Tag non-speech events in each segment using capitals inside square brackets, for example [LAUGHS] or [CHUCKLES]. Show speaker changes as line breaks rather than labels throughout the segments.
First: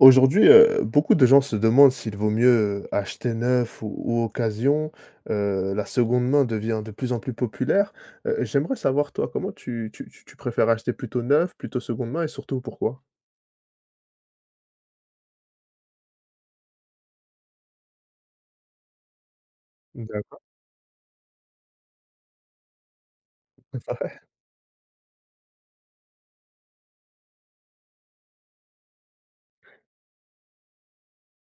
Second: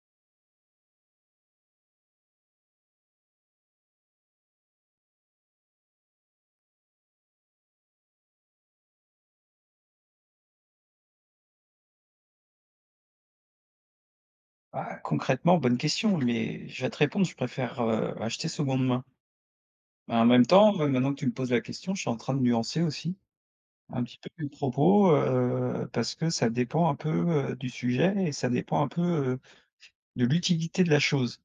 Aujourd'hui, heu, beaucoup de gens se demandent s'il vaut mieux, heu, acheter neuf ou ou occasion. Heu, la seconde main devient de plus en plus populaire. Heu, j'aimerais savoir toi, comment tu tu tu tu préfères acheter plutôt neuf? Plutôt seconde main? Et surtout, pourquoi?
Ah, concrètement bonne question, mais je vais te répondre, je préfère, heu, acheter seconde main.
Mmh
Bah, en
d'accord.
même temps, mais maintenant que tu me poses la question, je suis en train de nuancer aussi,
[UNINTELLIGIBLE]
un
vrai?
petit peu mes propos, heu, parce que ça dépend un peu, heu, du sujet et ça dépend un peu, heu, de l'utilité de la chose.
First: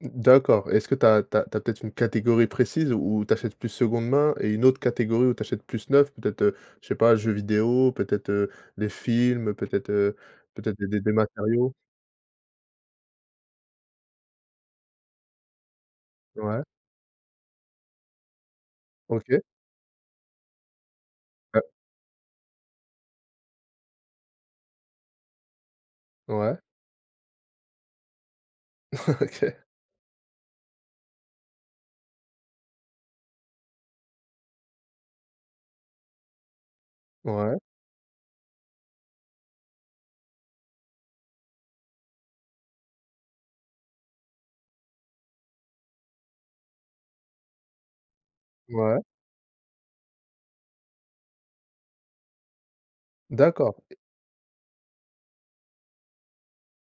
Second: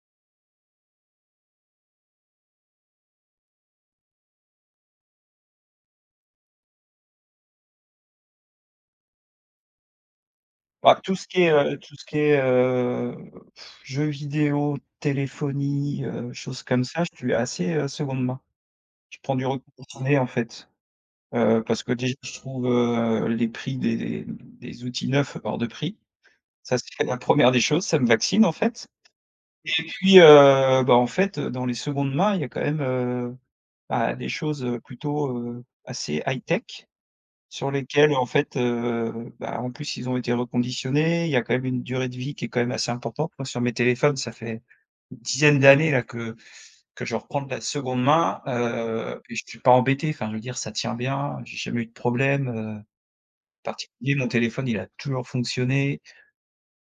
Mmh d'accord. Est-ce que tu as tu as tu as peut-être une catégorie précise, où tu achètes plus seconde main et une autre catégorie où tu achètes plus neuf peut-être? Heu, je sais pas, jeux vidéo, peut-être, heu, des films, peut-être, heu, peut-être des des
Bah,
des
tout ce qui est,
matériaux.
heu, tout ce qui est, heu, [BLOWS AIR] jeu vidéo, téléphonie, heu, choses
Ouais.
comme ça, je suis assez, heu, seconde main. Je prends
OK.
du reconditionné, en fait. Heu,
Ouais.
parce que déjà, je trouve, heu, les prix des des outils neufs hors de prix.
Ouais.
Ça, c'est la 1re des choses, ça me vaccine en fait
Ouais OK.
et puis, heu, bah, en fait dans les secondes mains, il y a quand même, heu, bah, des choses plutôt, heu, assez high-tech,
Ouais.
sur lesquelles, en fait, heu, bah, en plus, ils ont été reconditionnés, il y a quand même une durée de vie qui est quand même assez importante. Moi sur mes téléphones, ça fait une dizaine d'années là, que que je reprends de la seconde main,
Ouais.
heu, puis je suis pas embêté, enfin, je veux dire ça tient bien, j'ai jamais eu de problème, heu,
D'accord.
particulier. Mon téléphone, il a toujours fonctionné.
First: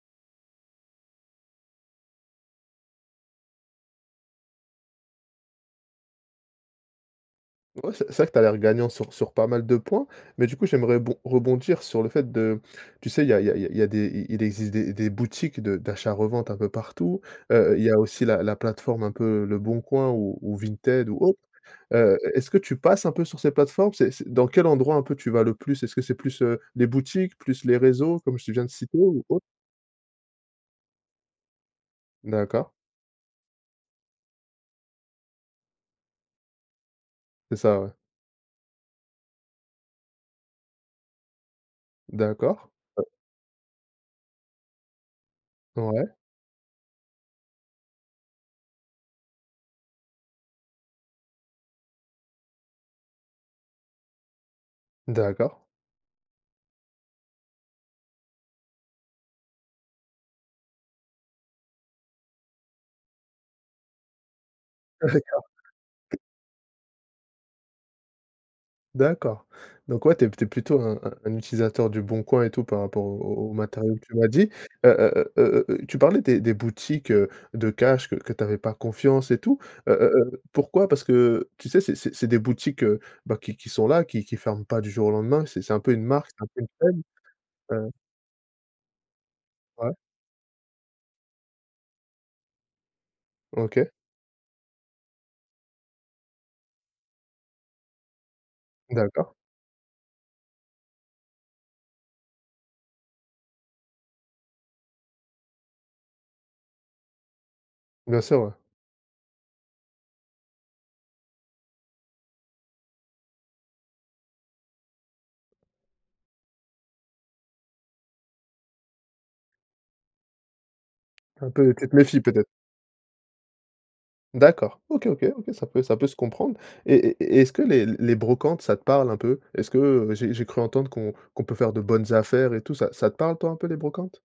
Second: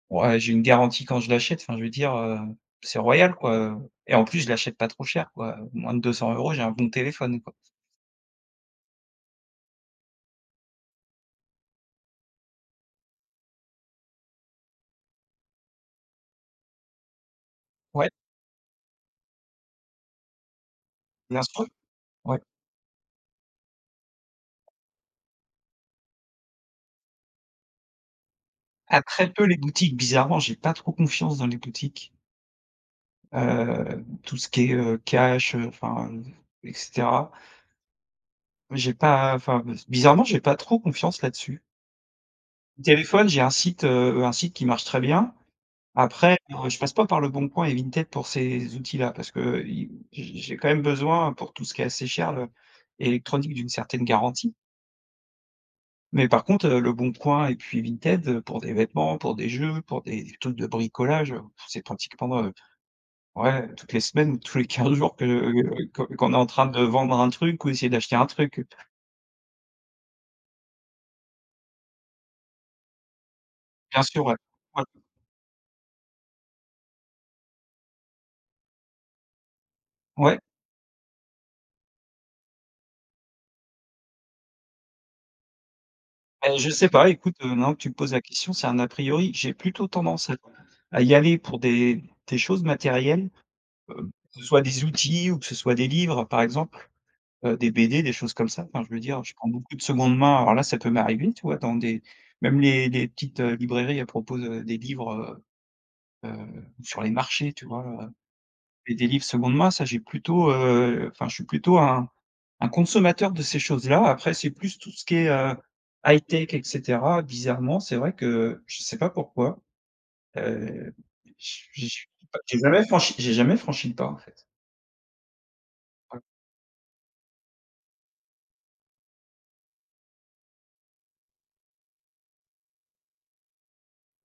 Ouais, j'ai une garantie quand je l'achète, enfin je veux dire, heu, c'est royal quoi, heu et en plus je l'achète pas trop cher quoi, moins de 200 €, j'ai un bon téléphone quoi.
Ouais, c'est c'est vrai que tu as l'air gagnant sur sur pas mal de points. Mais du coup, j'aimerais bon rebondir sur le fait de tu sais, il y a il y a il y a des il il existe des des boutiques de d'achat-revente un peu partout. Heu, il y a
Ouais.
aussi la la plateforme un peu, Leboncoin ou ou Vinted ou autre.
Bien sûr,
Heu,
oui.
est-ce que tu passes un peu sur ces plateformes? C'est c'est dans quel endroit un peu, tu vas le plus? Est-ce que c'est plus, heu, les boutiques, plus les réseaux, comme je viens de citer
Ah,
ou
très
autre?
peu les boutiques, bizarrement, j'ai pas trop confiance dans les boutiques.
D'accord.
Heu, tout ce qui est, heu, cash, heu, enfin et cetera.
C'est ça, ouais.
J'ai pas enfin, bizarrement j'ai pas trop confiance, là-dessus.
D'accord, heu
Téléphone j'ai un site, heu heu un site qui marche très bien,
Ouais.
après [UNINTELLIGIBLE] je passe pas par Leboncoin et Vinted pour ces outils-là parce qu'il j'ai j'ai quand même besoin pour tout ce qui est assez cher, le électronique, d'une certaine garantie.
D'accord.
Mais par contre, heu, Leboncoin et puis Vinted pour des vêtements, pour des jeux, pour des trucs de bricolage, heu, pff, c'est pratiquement, heu, ouais toutes les semaines, tous les 15
Ah
jours que
d'accord
que qu'on est en train de vendre un truc ou essayer d'acheter un truc.
D'accord. Donc ouais, tu es tu es plutôt un un un utilisateur du bon coin et tout par rapport au au au matériaux que
Bien
tu
sûr,
m'as
ouais.
dit.
Ouais.
Heu heu heu heu heu heu, tu parlais des des boutiques, heu, de cash, que que tu avais pas confiance et tout, heu heu
Ouais.
heu, pourquoi? Parce que tu sais, c'est c'est c'est des boutiques, heu, bah, qui qui sont là, qui qui ferment pas du jour au lendemain, c'est c'est un peu une marque, c'est un
Eh,
peu une
je sais
chaine,
pas, écoute, heu, non tu
heu
me poses la question, c'est un a priori. J'ai plutôt
Ouais.
tendance à à y aller pour des des choses matérielles,
OK.
heu, que ce soit des outils ou que ce soit des livres par exemple, heu, des BD, des choses comme ça. Enfin je veux dire,
D'accord.
je prends beaucoup de seconde main, voilà, ça peut m'arriver, tu vois, dans des même les les petites heu, librairies à propos de des livres, heu heu, sur les marchés, tu vois? Heu,
Bien sûr, ouais.
et des livres seconde main, ça j'ai plutôt, heu enfin je suis plutôt un un consommateur de ces choses-là. Après c'est plus, tout ce qui est, heu, high-tech et cetera, bizarrement c'est vrai que je sais pas pourquoi, heu,
Un peu,
j'ai
tu te
j'ai
méfies,
pas
peut-être?
jamais franchi j'ai jamais franchi le pas, en fait.
D'accord, OK, OK. OK, ça peut ça peut se
Ouais.
comprendre, et et et est-ce que les les brocantes, ça te parle un peu? Est-ce que j'ai j'ai cru entendre qu'on qu'on peut faire de bonnes affaires et tout, ça ça te parle toi un peu les brocantes?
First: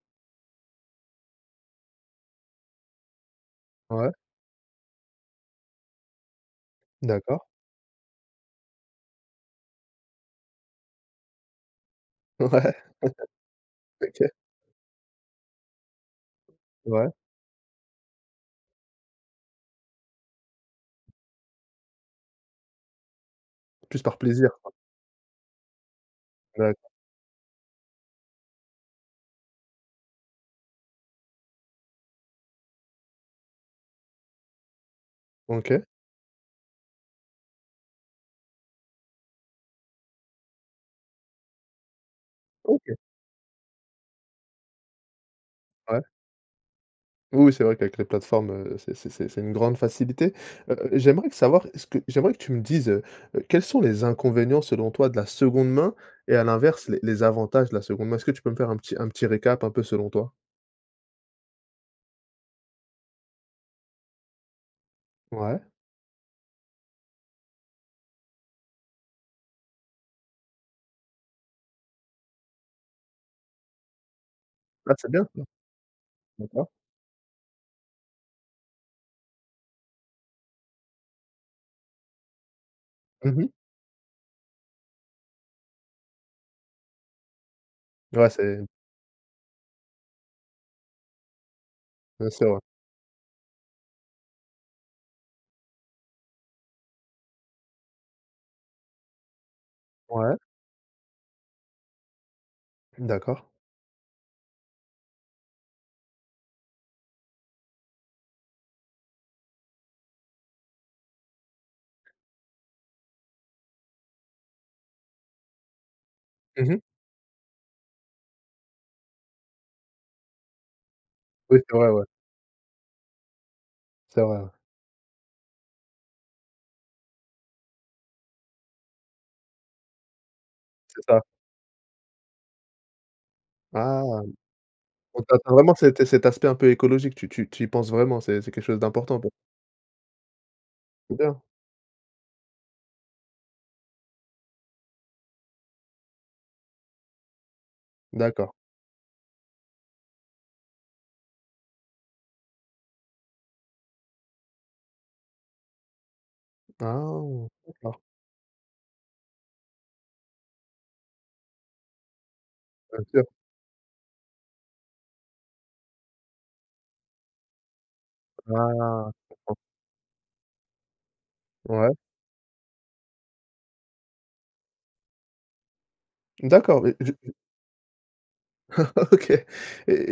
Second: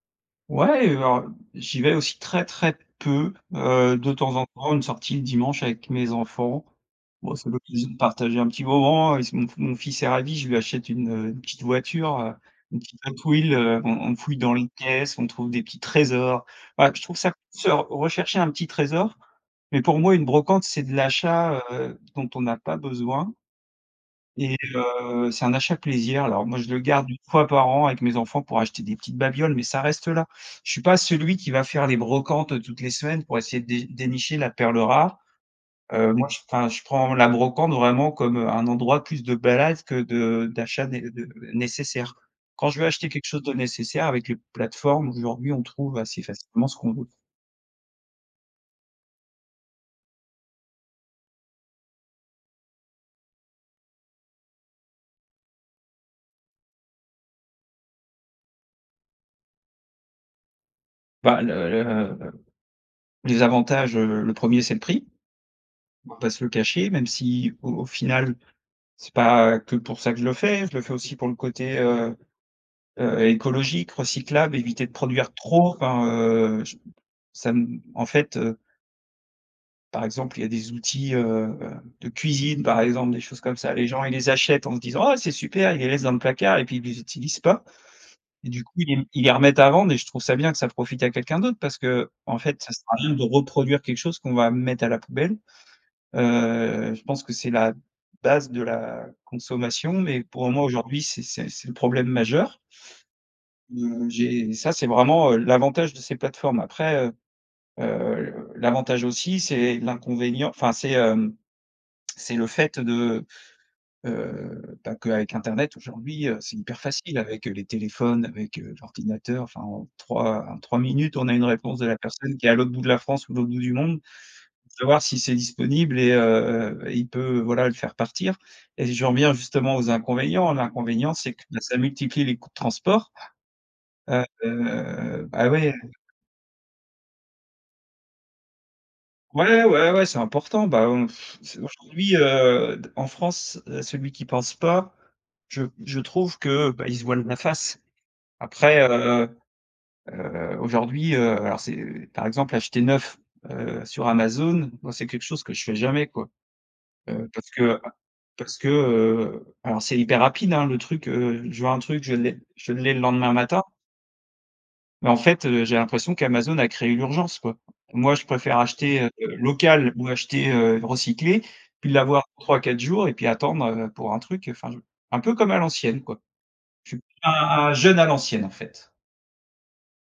Ouais et alors, heu, j'y vais aussi très très peu, heu, de
Ouais.
temps en temps une sortie le dimanche avec mes enfants. Bah
D'accord.
c'est l'occasion de partager un petit moment, is mon f mon fils est ravi, je lui achète une, heu, une petite voiture, heu,
Ouais.
une
[CHUCKLES]
petite Hot Wheels, heu, on on
OK.
fouille dans les caisses, on trouve des petits trésors. Voilà puis je
Ouais.
trouve ça c de se r rechercher un petit trésor, mais pour moi une brocante, c'est de l'achat, heu, dont on a pas besoin
Plus par plaisir
et
quoi?
heu, c'est un achat plaisir. Alors moi je le
D'accord
garde 1 fois par an avec mes enfants pour acheter des petites babioles, mais ça reste là. Je suis pas celui qui va faire les brocantes, heu, toutes les semaines pour essayer de dé dénicher la perle rare,
OK.
heu, moi je enfin je prends la brocante vraiment comme, heu, un endroit plus de balade que de d'achat né heu, nécessaire. Quand je veux
OK!
acheter quelque chose de nécessaire, avec les plateformes, aujourd'hui, on trouve
Ouais.
assez facilement ce qu'on veut.
Oui, oui c'est vrai qu'avec les plateformes, heu, c'est c'est c'est c'est une grande facilité. Heu heu, j'aimerais savoir, est-ce que j'aimerais que tu me dises, heu heu, quels sont les inconvénients selon toi de la seconde main et à l'inverse, les les avantages de la seconde main? Est-ce que tu peux me faire un petit un petit récap un peu selon toi?
Bah, le le les avantages, heu, le 1er, c'est le prix.
Ouais.
On va pas se le cacher même si au au final c'est pas que pour ça que je le fais, je le fais aussi pour le côté, heu heu, écologique, recyclable, éviter de
Ah, c'est bien
produire
ça.
trop, enfin, heu,
D'accord.
je ça ne en fait, heu par exemple, il y a des outils, heu heu, de cuisine, par exemple, des
Mmh
choses
mh.
comme ça, les gens, ils les achètent en se disant: «Ah! C'est super!», ils les laissent dans le placard et puis ils les utilisent pas
Ouais,
et
c'est
du coup, ils les ils les remettent à vendre et je trouve ça bien que ça profite à quelqu'un d'autre parce
Bien
qu'en
sûr, ouais.
fait, ça sert à rien de reproduire quelque chose qu'on va mettre à la poubelle, heu, je pense que c'est la base de la consommation mais
Ouais.
pour moi, aujourd'hui, c'est c'est c'est le problème majeur
Mmh, d'accord.
mmh, j'ai ça, c'est vraiment, heu, l'avantage de ces plateformes après, heu heu, l'avantage aussi c'est l'inconvénient enfin, c'est, hem, [CLICKS TONGUE] c'est le fait de heu, bah, que avec internet aujourd'hui, heu, c'est
Mmh mh.
hyper facile avec, heu, les téléphones, avec, heu, l'ordinateur, enfin, en 3 en 3 minutes, on a une
Oui, c'est
réponse de
vrai,
la
ouais.
personne qui est à l'autre bout de la France ou l'autre bout du monde
C'est vrai, ouais.
pour savoir si c'est disponible et heu, il peut, voilà, le faire partir et j'en reviens justement aux inconvénients,
C'est
l'inconvénient,
ça.
c'est que ça multiplie les coûts de transport,
Ah!
heu,
Donc
bah,
t'attends
ouais,
vraiment que ça
heu
ait t cet aspect un peu écologique? Tu tu tu y penses vraiment, c'est c'est quelque chose d'important pour
Ouais, ouais, ouais c'est important, ben,
C'est
[SCOFFS]
bien!
c'est aujourd'hui heu, d en France, heu, celui qui pense pas, je je trouve que, bah, il se voile la face
D'accord.
après, heu heu, aujourd'hui, heu, alors c'est, par exemple, acheter neuf, heu, sur Amazon, moi c'est quelque chose que je fais jamais, quoi. Heu,
Ah!
parce que
D'accord.
parce que, heu, alors c'est hyper rapide, hein, le truc, heu, je veux un truc, je l'ai je l'ai le
Bien sûr.
lendemain matin. Mais en fait, heu, j'ai l'impression qu'Amazon a créé l'urgence quoi. Moi je préfère acheter, heu,
Ah! Comprends.
local ou acheter, heu, recyclé puis
Ouais.
l'avoir 3-4 jours et puis attendre, heu, pour un truc enfin je un peu comme à l'ancienne, quoi.
D'accord,
Je
et
suis p
je je
un jeune à l'ancienne, en fait.
[CHUCKLES] OK et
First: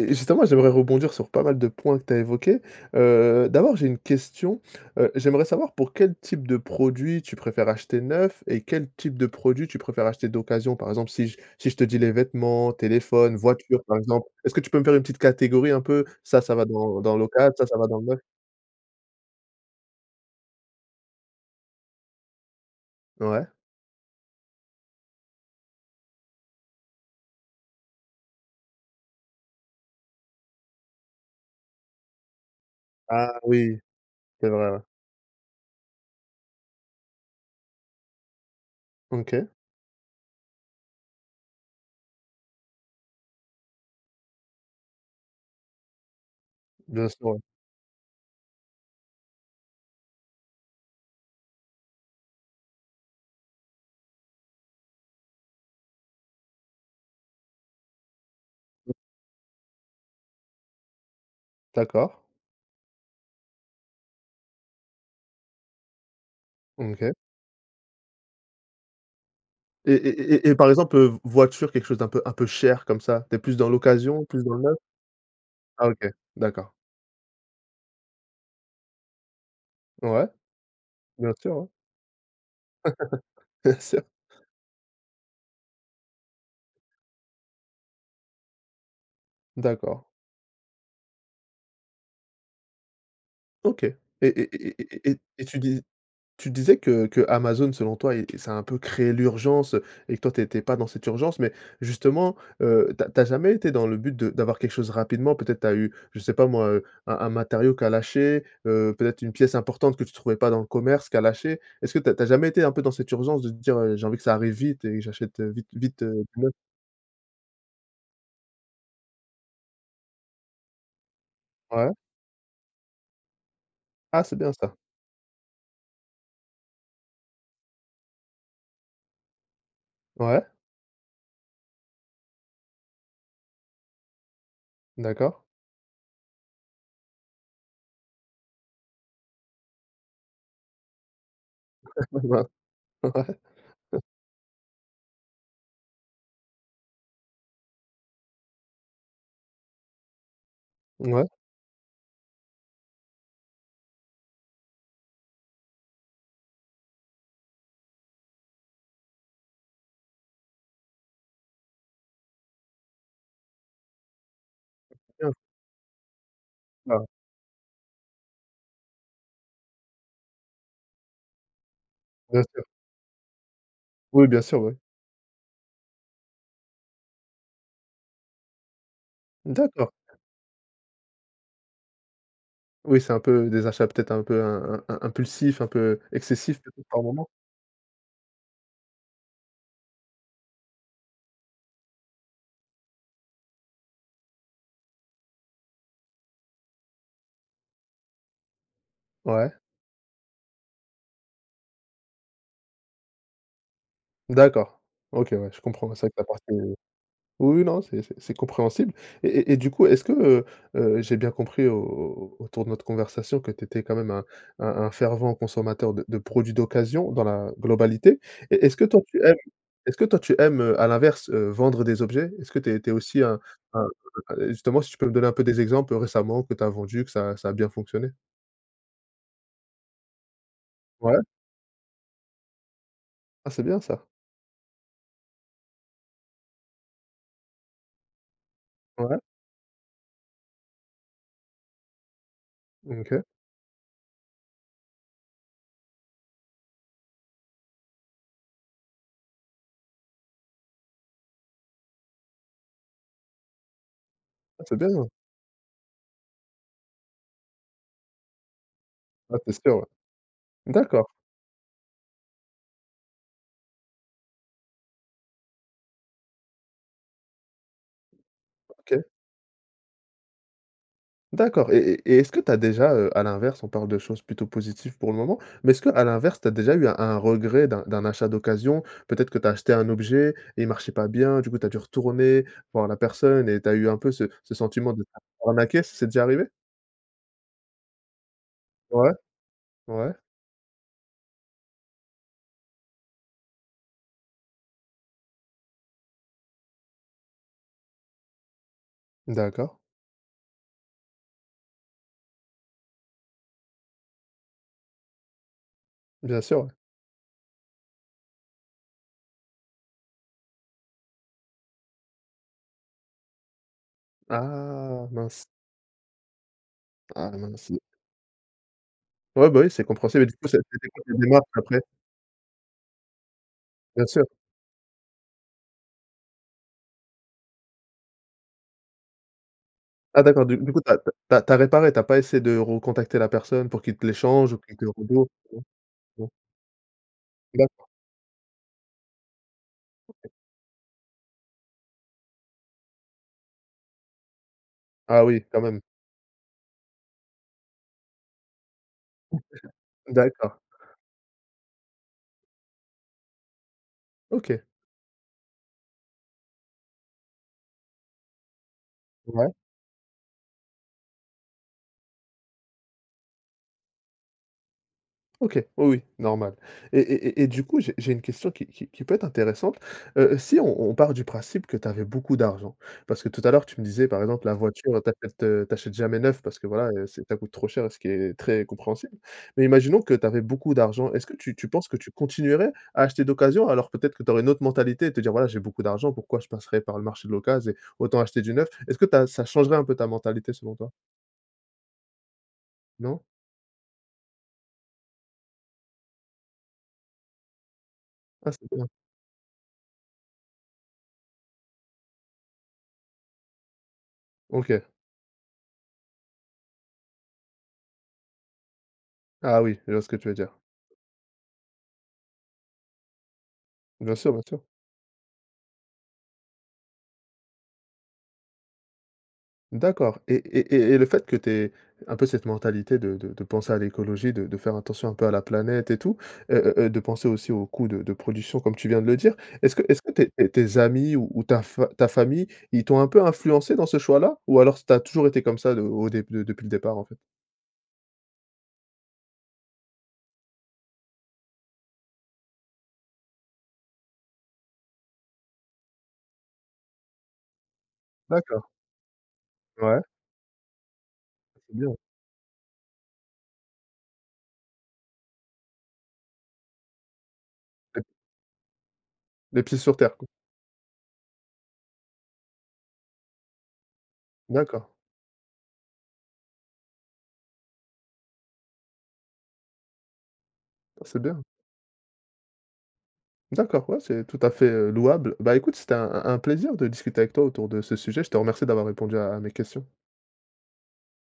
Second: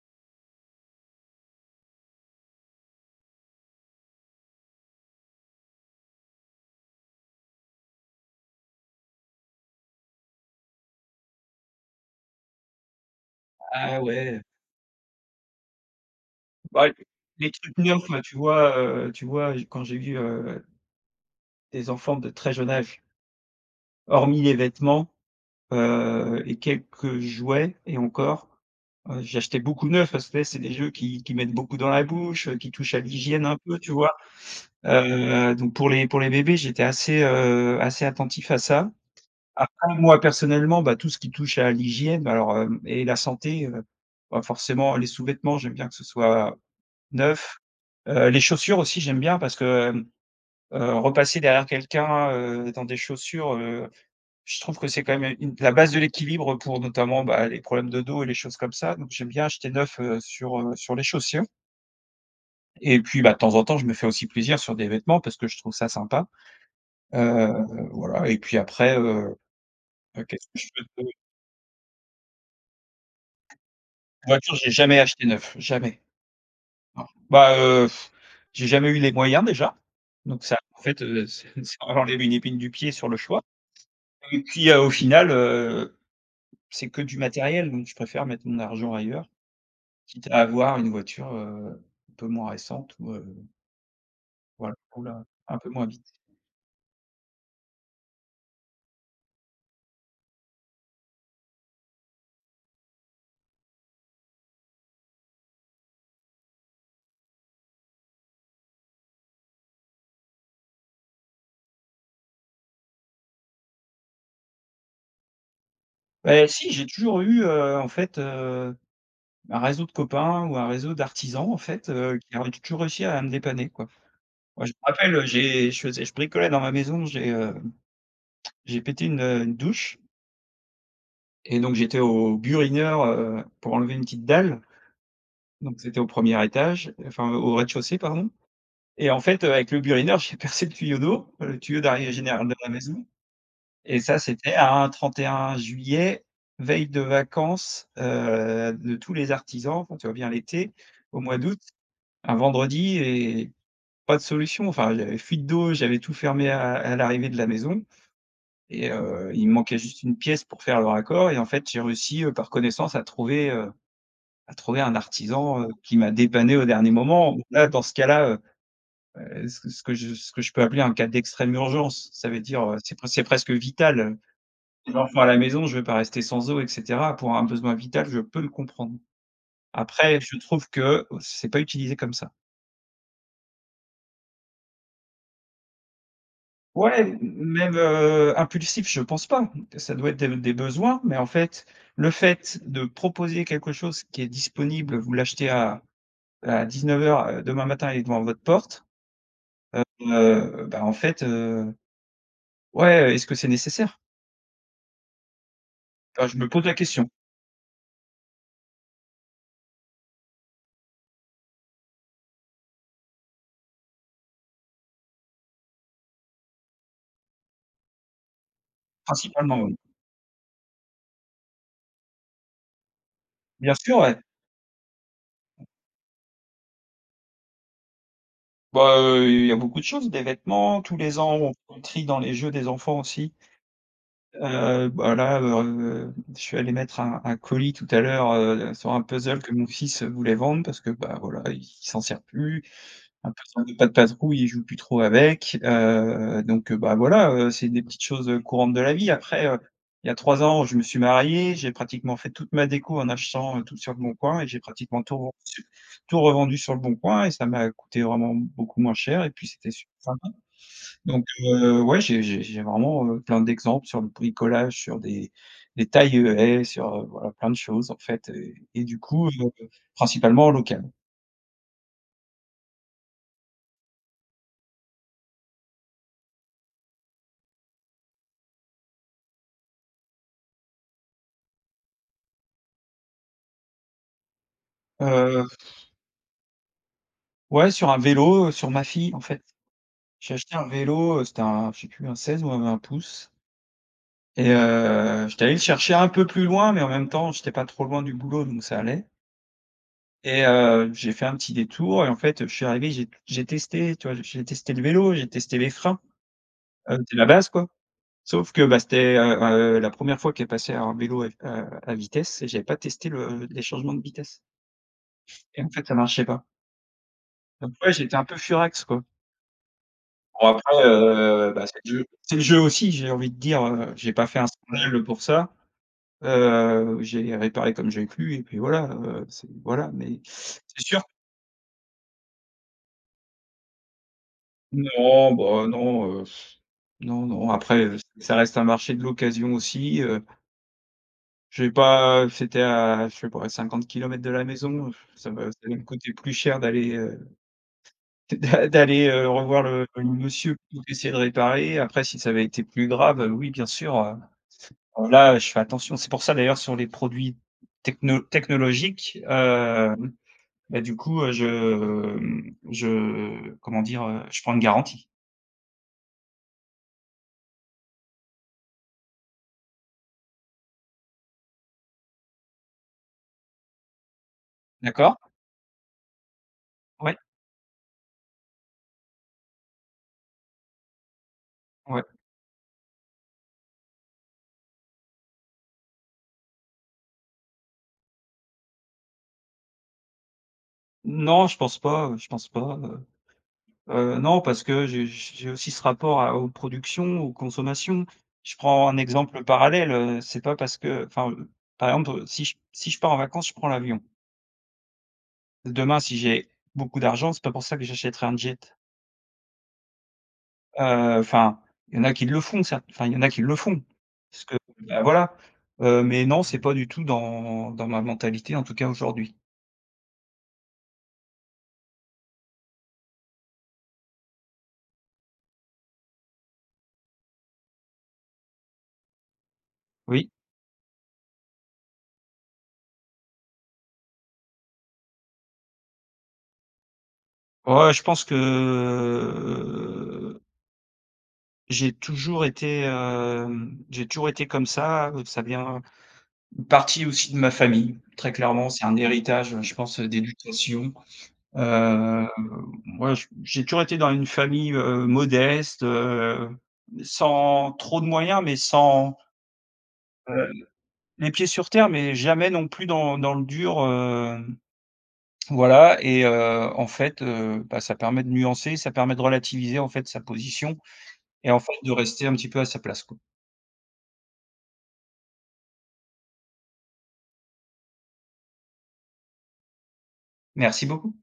et justement, j'aimerais rebondir sur pas mal de points que tu as évoqué. Heu, d'abord, j'ai 1 question. Heu, j'aimerais savoir pour quel type de produit tu préfères acheter neuf et quel type de produit tu préfères acheter d'occasion? Par exemple, si je si je te dis les vêtements, téléphone, voiture par
Ah
exemple?
ouais.
Est-ce que tu peux me faire une petite catégorie un peu. Ça, ça va
Bah les
dans dans local,
les
ça, ça
trucs
va dans le
neufs,
neuf
heu, tu vois, heu, tu vois, je quand j'ai vu, heu des enfants de très jeune âge
Ouais.
hormis les vêtements. Heu, et quelques jouets et encore. Heu, j'ai acheté beaucoup neufs parce que tu sais c'est des jeux qui qu'ils mettent beaucoup dans la bouche, heu, qui touchent à
Ah
l'hygiène un peu,
oui.
tu vois?
C'est vrai, ouais.
Heu, donc pour les pour les bébés, j'étais assez, heu, assez attentif à ça.
OK.
Après moi personnellement, bah tout ce qui touche à l'hygiène bah alors, hem, et la santé, heu, bah forcément les sous-vêtements, j'aime bien que ce soit
Bien sûr, ouais.
neuf. Heu, les chaussures aussi j'aime bien parce que, hem, heu, repasser derrière quelqu'un, heu, dans des chaussures, heu, je trouve que c'est quand même une la base de l'équilibre pour notamment, bah les problèmes de dos et les choses comme ça donc j'aime bien acheter neuf, heu, sur, heu, sur les chaussures
D'accord.
Et puis, bah, de temps en temps, je me fais aussi plaisir sur des vêtements, parce que je trouve ça sympa.
Mmh, OK.
Heu, voilà, et puis après, heu
Et
heu,
et
qu'est-ce
et
que
et
je
par exemple,
fais
heu,
de
v voiture quelque chose d'un peu un peu cher comme ça, tu es plus dans l'occasion, plus dans
Voiture
le
j'ai
neuf?
jamais acheté neuf,
Ah
jamais.
OK, d'accord.
Bon, bah heu, [BLOWS AIR] j'ai jamais eu les moyens déjà,
Ouais.
donc ça en fait, heu,
Bien sûr,
c'est
hein.
ça enlève une épine du pied sur le choix
[LAUGHS] Bien sûr.
et puis, heu, au final, heu, c'est que du matériel donc je préfère mettre mon argent ailleurs.
D'accord.
Quitte à avoir une voiture, heu, un peu moins récente ou heu
OK et et et
voilà, qui
et et et
roule
et
un
tu
peu
dis
moins vite.
tu disais que qu'Amazon selon toi est ça a un peu créé l'urgence et que toi tu étais pas dans cette urgence, mais justement, heu, tu as tu as jamais été dans le but de d'avoir quelque chose rapidement? Peut-être tu as eu, je sais pas moi, heu, un un matériau qui a lâché, heu, peut-être une pièce importante que tu trouvais pas dans le commerce qui a lâché. Est-ce que tu as tu as jamais été un peu dans cette urgence de te dire, heu: «J'ai envie que ça arrive vite et j'achète, heu, vite vite, heu, du
Eh
neuf»?
si, j'ai toujours eu, heu, en fait, heu, un réseau de copains, ou un réseau d'artisans, en fait,
Ouais
heu, qui a tou toujours réussi à me dépanner, quoi.
Ah, c'est bien
Ouais, je
ça.
me rappelle, heu, j'ai je faisais je bricolais dans ma maison, j'ai, hem, j'ai pété une, heu, une douche.
Ouais.
Et donc j'étais au burineur, heu, pour enlever une petite dalle
D'accord.
donc c'était au 1er étage, enfin heu, au rez-de-chaussée pardon. Et en fait, heu, avec le burineur j'ai percé le tuyau d'eau. Le tuyau
[UNINTELLIGIBLE]
d'arrivée
Ouais.
général de la maison et
[CHUCKLES]
ça c'était un 31 juillet, veille de vacances, heu, de tous les artisans, enfin tu vois bien l'été, au
Mouais.
mois d'août, un vendredi et pas de solution. Enfin, il y avait fuite d'eau, j'avais tout fermé à à l'arrivée de la maison et heu, il me manquait juste une pièce pour faire le raccord et en fait j'ai réussi, heu, par connaissance à trouver, heu, à trouver un
Bien.
artisan, heu, qui m'a dépanné au dernier
Ah!
moment. Là, dans ce cas-là, heu. Heu, c'est ce que je ce que je peux appeler en cas d'extrême urgence. Ca veut
Bien
dire,
sûr.
heu, c'est pres c'est presque vital.
Oui, bien sûr oui.
Enfant à la maison, je vais pas rester sans eau et cetera, pour un besoin vital je peux le comprendre.
D'accord.
Après je trouve que c'est pas utilisé comme ça.
Oui, c'est un peu des achats peut-être un peu im im im impulsifs, un peu excessifs peut-être
Ouais
par
m
moments?
même, heu, impulsif je pense pas, ça doit être des des besoins. Mais en fait, le fait de proposer quelque chose qui est disponible, vous l'achetez à à 19:00, heu, demain matin et il est devant votre porte.
Ouais.
Heu heu, bah en fait, heu, ouais, est-ce que c'est nécessaire?
D'accord. OK, ouais, je comprends, c'est vrai que tu as
Heu, je
passé
me pose la question.
oui, oui non, c'est c'est c'est compréhensible. Et et et du coup, est-ce que, heu heu, j'ai bien compris au au autour de notre conversation que tu étais quand même un un un fervent consommateur de de produits d'occasion, dans la globalité, et est-ce que toi tu aimes
Principalement, oui.
est-ce que toi tu aimes, heu, à l'inverse, heu, vendre des objets? Est-ce que tu es tu es aussi un
Bien
un,
sûr, ouais.
heu, justement, si tu peux me donner un peu des exemples, heu, récemment que tu as vendu, que ça a ça a bien fonctionné?
Bah, heu, il y a beaucoup de choses, des vêtements. Tous
Ouais.
les ans, on on trie dans les jeux des enfants aussi
Ah! C'est bien ça.
Heu, bah, là, heu, je suis allé mettre un un colis tout à l'heure, heu, sur un
Ouais.
puzzle que mon fils voulait vendre parce que, bah, voilà, il s'en sert plus.
Mmh, OK.
Un puzzle de Pat' Patrouille, il joue plus trop avec, heu, donc, heu bah, voilà, heu, c'est des petites choses, heu, courantes de la vie après, heu, il y a 3 ans, je me suis marié, j'ai pratiquement fait toute ma déco en achetant, heu, tout sur Leboncoin et j'ai
Ah! C'est
pratiquement
bien.
tout revendu tout revendu sur Leboncoin et ça m'a coûté vraiment beaucoup moins cher et
Ouais,
puis
c'est
c'était
sûr, ouais.
super sympa.
D'accord!
Donc heu, ouais, j'ai j'ai j'ai vraiment, heu, plein d'exemple sur le bricolage, sur des des tailles haies et sur, voilà, plein de choses, en fait et et du
OK.
coup, heu, principalement en local.
D'accord et et et est-ce que tu as déjà, heu, à l'inverse, on parle de choses plutôt positives pour le moment, mais est-ce que à l'inverse, tu as déjà eu un un regret d'un d'un achat d'occasion? Peut-être que tu as acheté un objet, et il marchait pas bien, du coup, tu as dû retourner, voir la personne et tu as eu un peu ce ce sentiment de se faire
Heu
arnaquer,
[BLOWS AIR]
c c'est déjà arrivé?
Ouais sur un vélo, heu, sur ma
Ouais,
fille en fait,
ouais.
j'ai acheté un vélo, heu, c'était un je sais plus un 16 ou 20 pouces et heu, j'étais allé le chercher un peu plus loin mais en même temps j'étais pas trop loin du boulot donc ça allait
D'accord.
et heu, j'ai fait un petit détour et en fait, je suis arrivé j'ai j'ai testé, tu vois? J'ai testé le vélo, j'ai testé les freins,
Bien sûr.
heu, c'est la base quoi, sauf que bah c'était, heu, ben, heu, la 1re fois qu'elle passait un vélo à, heu, à vitesse et j'avais pas testé le les changements de vitesse
Ah, mince.
et en fait ça marchait pas.
Ah mince et
Après, j'étais un peu furax, quoi.
Ouais, bah oui, c'est compréhensible et du
Bon
coup c'est
après,
c'était quoi les démarques
heu, bah c'est
après?
le jeu c'est le jeu aussi j'ai envie de dire, heu,
Bien
j'ai
sûr.
pas fait un scandale, heu, pour ça, heu, j'ai réparé comme j'ai pu et puis voilà, heu, c'est voilà mais
Ah d'accord, du
c'est
du coup tu as
sûr
tu as tu as réparé, tu as pas essayé de recontacter la personne pour qu'il te l'échange ou qu'il te rembourse
Non
non,
bah non, heu,
non?
[BLOWS AIR] non, non après,
D'accord.
heu, ç ça reste un marché de l'occasion aussi, heu
OK.
J'ai pas c'était à, je sais pas, à 50 km de la maison, [BLOWS AIR]
Ah
ça
oui,
m'a ça
quand
allait
même.
me coûter plus cher d'aller, heu, d d'a d'aller, heu, revoir le le monsieur
D'accord.
pour essayer de réparer. Après, si ça avait été plus grave, heu, oui, bien sûr, heu,
OK.
là, je fais attention. C'est pour ça, d'ailleurs, sur les produits techno technologiques,
Ouais.
hem, bah, du coup, heu, je, mmh, je comment dire? Heu, je prends une garantie.
OK, oui, oui, normal, et et et et du coup, j'ai j'ai 1 question qui qui qui peut être intéressante, heu, si on on part du principe que tu avais beaucoup d'argent, parce que tout à l'heure, tu me disais, par exemple, la voiture, tu
D'accord.
achètes, heu, tu achètes jamais neuf parce que voilà, heu,
Ouais.
c'est ça coûte trop cher et ce qui est très compréhensible, mais imaginons que tu avais beaucoup d'argent. Est-ce que tu tu penses que
Ouais.
tu continuerais à acheter d'occasion alors peut-être que tu aurais une autre mentalité et te dire: «Voilà, j'ai beaucoup d'argent, pourquoi je passerai par le marché de l'occase et autant acheter du neuf». Est-ce que tu as ça changerait un peu ta mentalité selon toi?
Non, je pense pas, heu, je pense pas, heu
Non?
heu, non, parce que j j j'ai aussi ce rapport à aux productions, aux consommations.
Ah,
Je
c'est bien.
prends un exemple parallèle, heu, c'est pas parce qu'enfin par exemple, si j si je pars en vacances, je prends l'avion.
OK.
Demain si j'ai beaucoup d'argent, c'est pas pour ça que j'achèterai un jet.
Ah, oui, je vois ce que tu veux dire.
Heu, enfin, il y en a qui le font ça enfin, il y en a qui le font
Bien sûr bien
parce que,
sûr.
bah, voilà, heu mais non, c'est pas du tout dans dans ma mentalité, en tout cas aujourd'hui.
D'accord, et et et et le fait que tu aies un peu cette mentalité de de de penser à l'écologie, de de faire attention un peu à la planète et tout. Heu heu heu, de penser aussi au coût de de production comme tu viens de le dire. Est-ce que est-ce que tes
Oui.
tes tes amis ou ta fa ta famille, ils t'ont un peu influencé dans ce choix-là? Ou alors s tu as toujours été comme ça de au déb de depuis le départ en fait?
Ouais, je pense que J'ai toujours été, hem j'ai toujours été comme ça, heu, ça vient une partie aussi de ma famille, très
D'accord.
clairement. C'est un héritage, heu, je pense
Ouais.
d'éducation.
Ah, c'est bien.
Heu, moi j j'ai toujours été dans une famille, heu, modeste, heu, sans trop de moyens, mais sans,
Les pieds sur terre, quoi?
heu, les pieds sur terre, mais jamais non plus dans dans le dur, hem
D'accord.
voilà et heu, en fait, heu bah, ça permet de nuancer, ça permet de relativiser en fait sa position,
Ah, c'est bien.
et en fait de rester un petit peu à sa place quoi.
D'accord, ouais. C'est tout à fait, heu, louable. Bah écoute, c'était un un un plaisir de discuter avec toi autour de ce sujet. Je te remercie d'avoir répondu à à mes questions.
Merci beaucoup.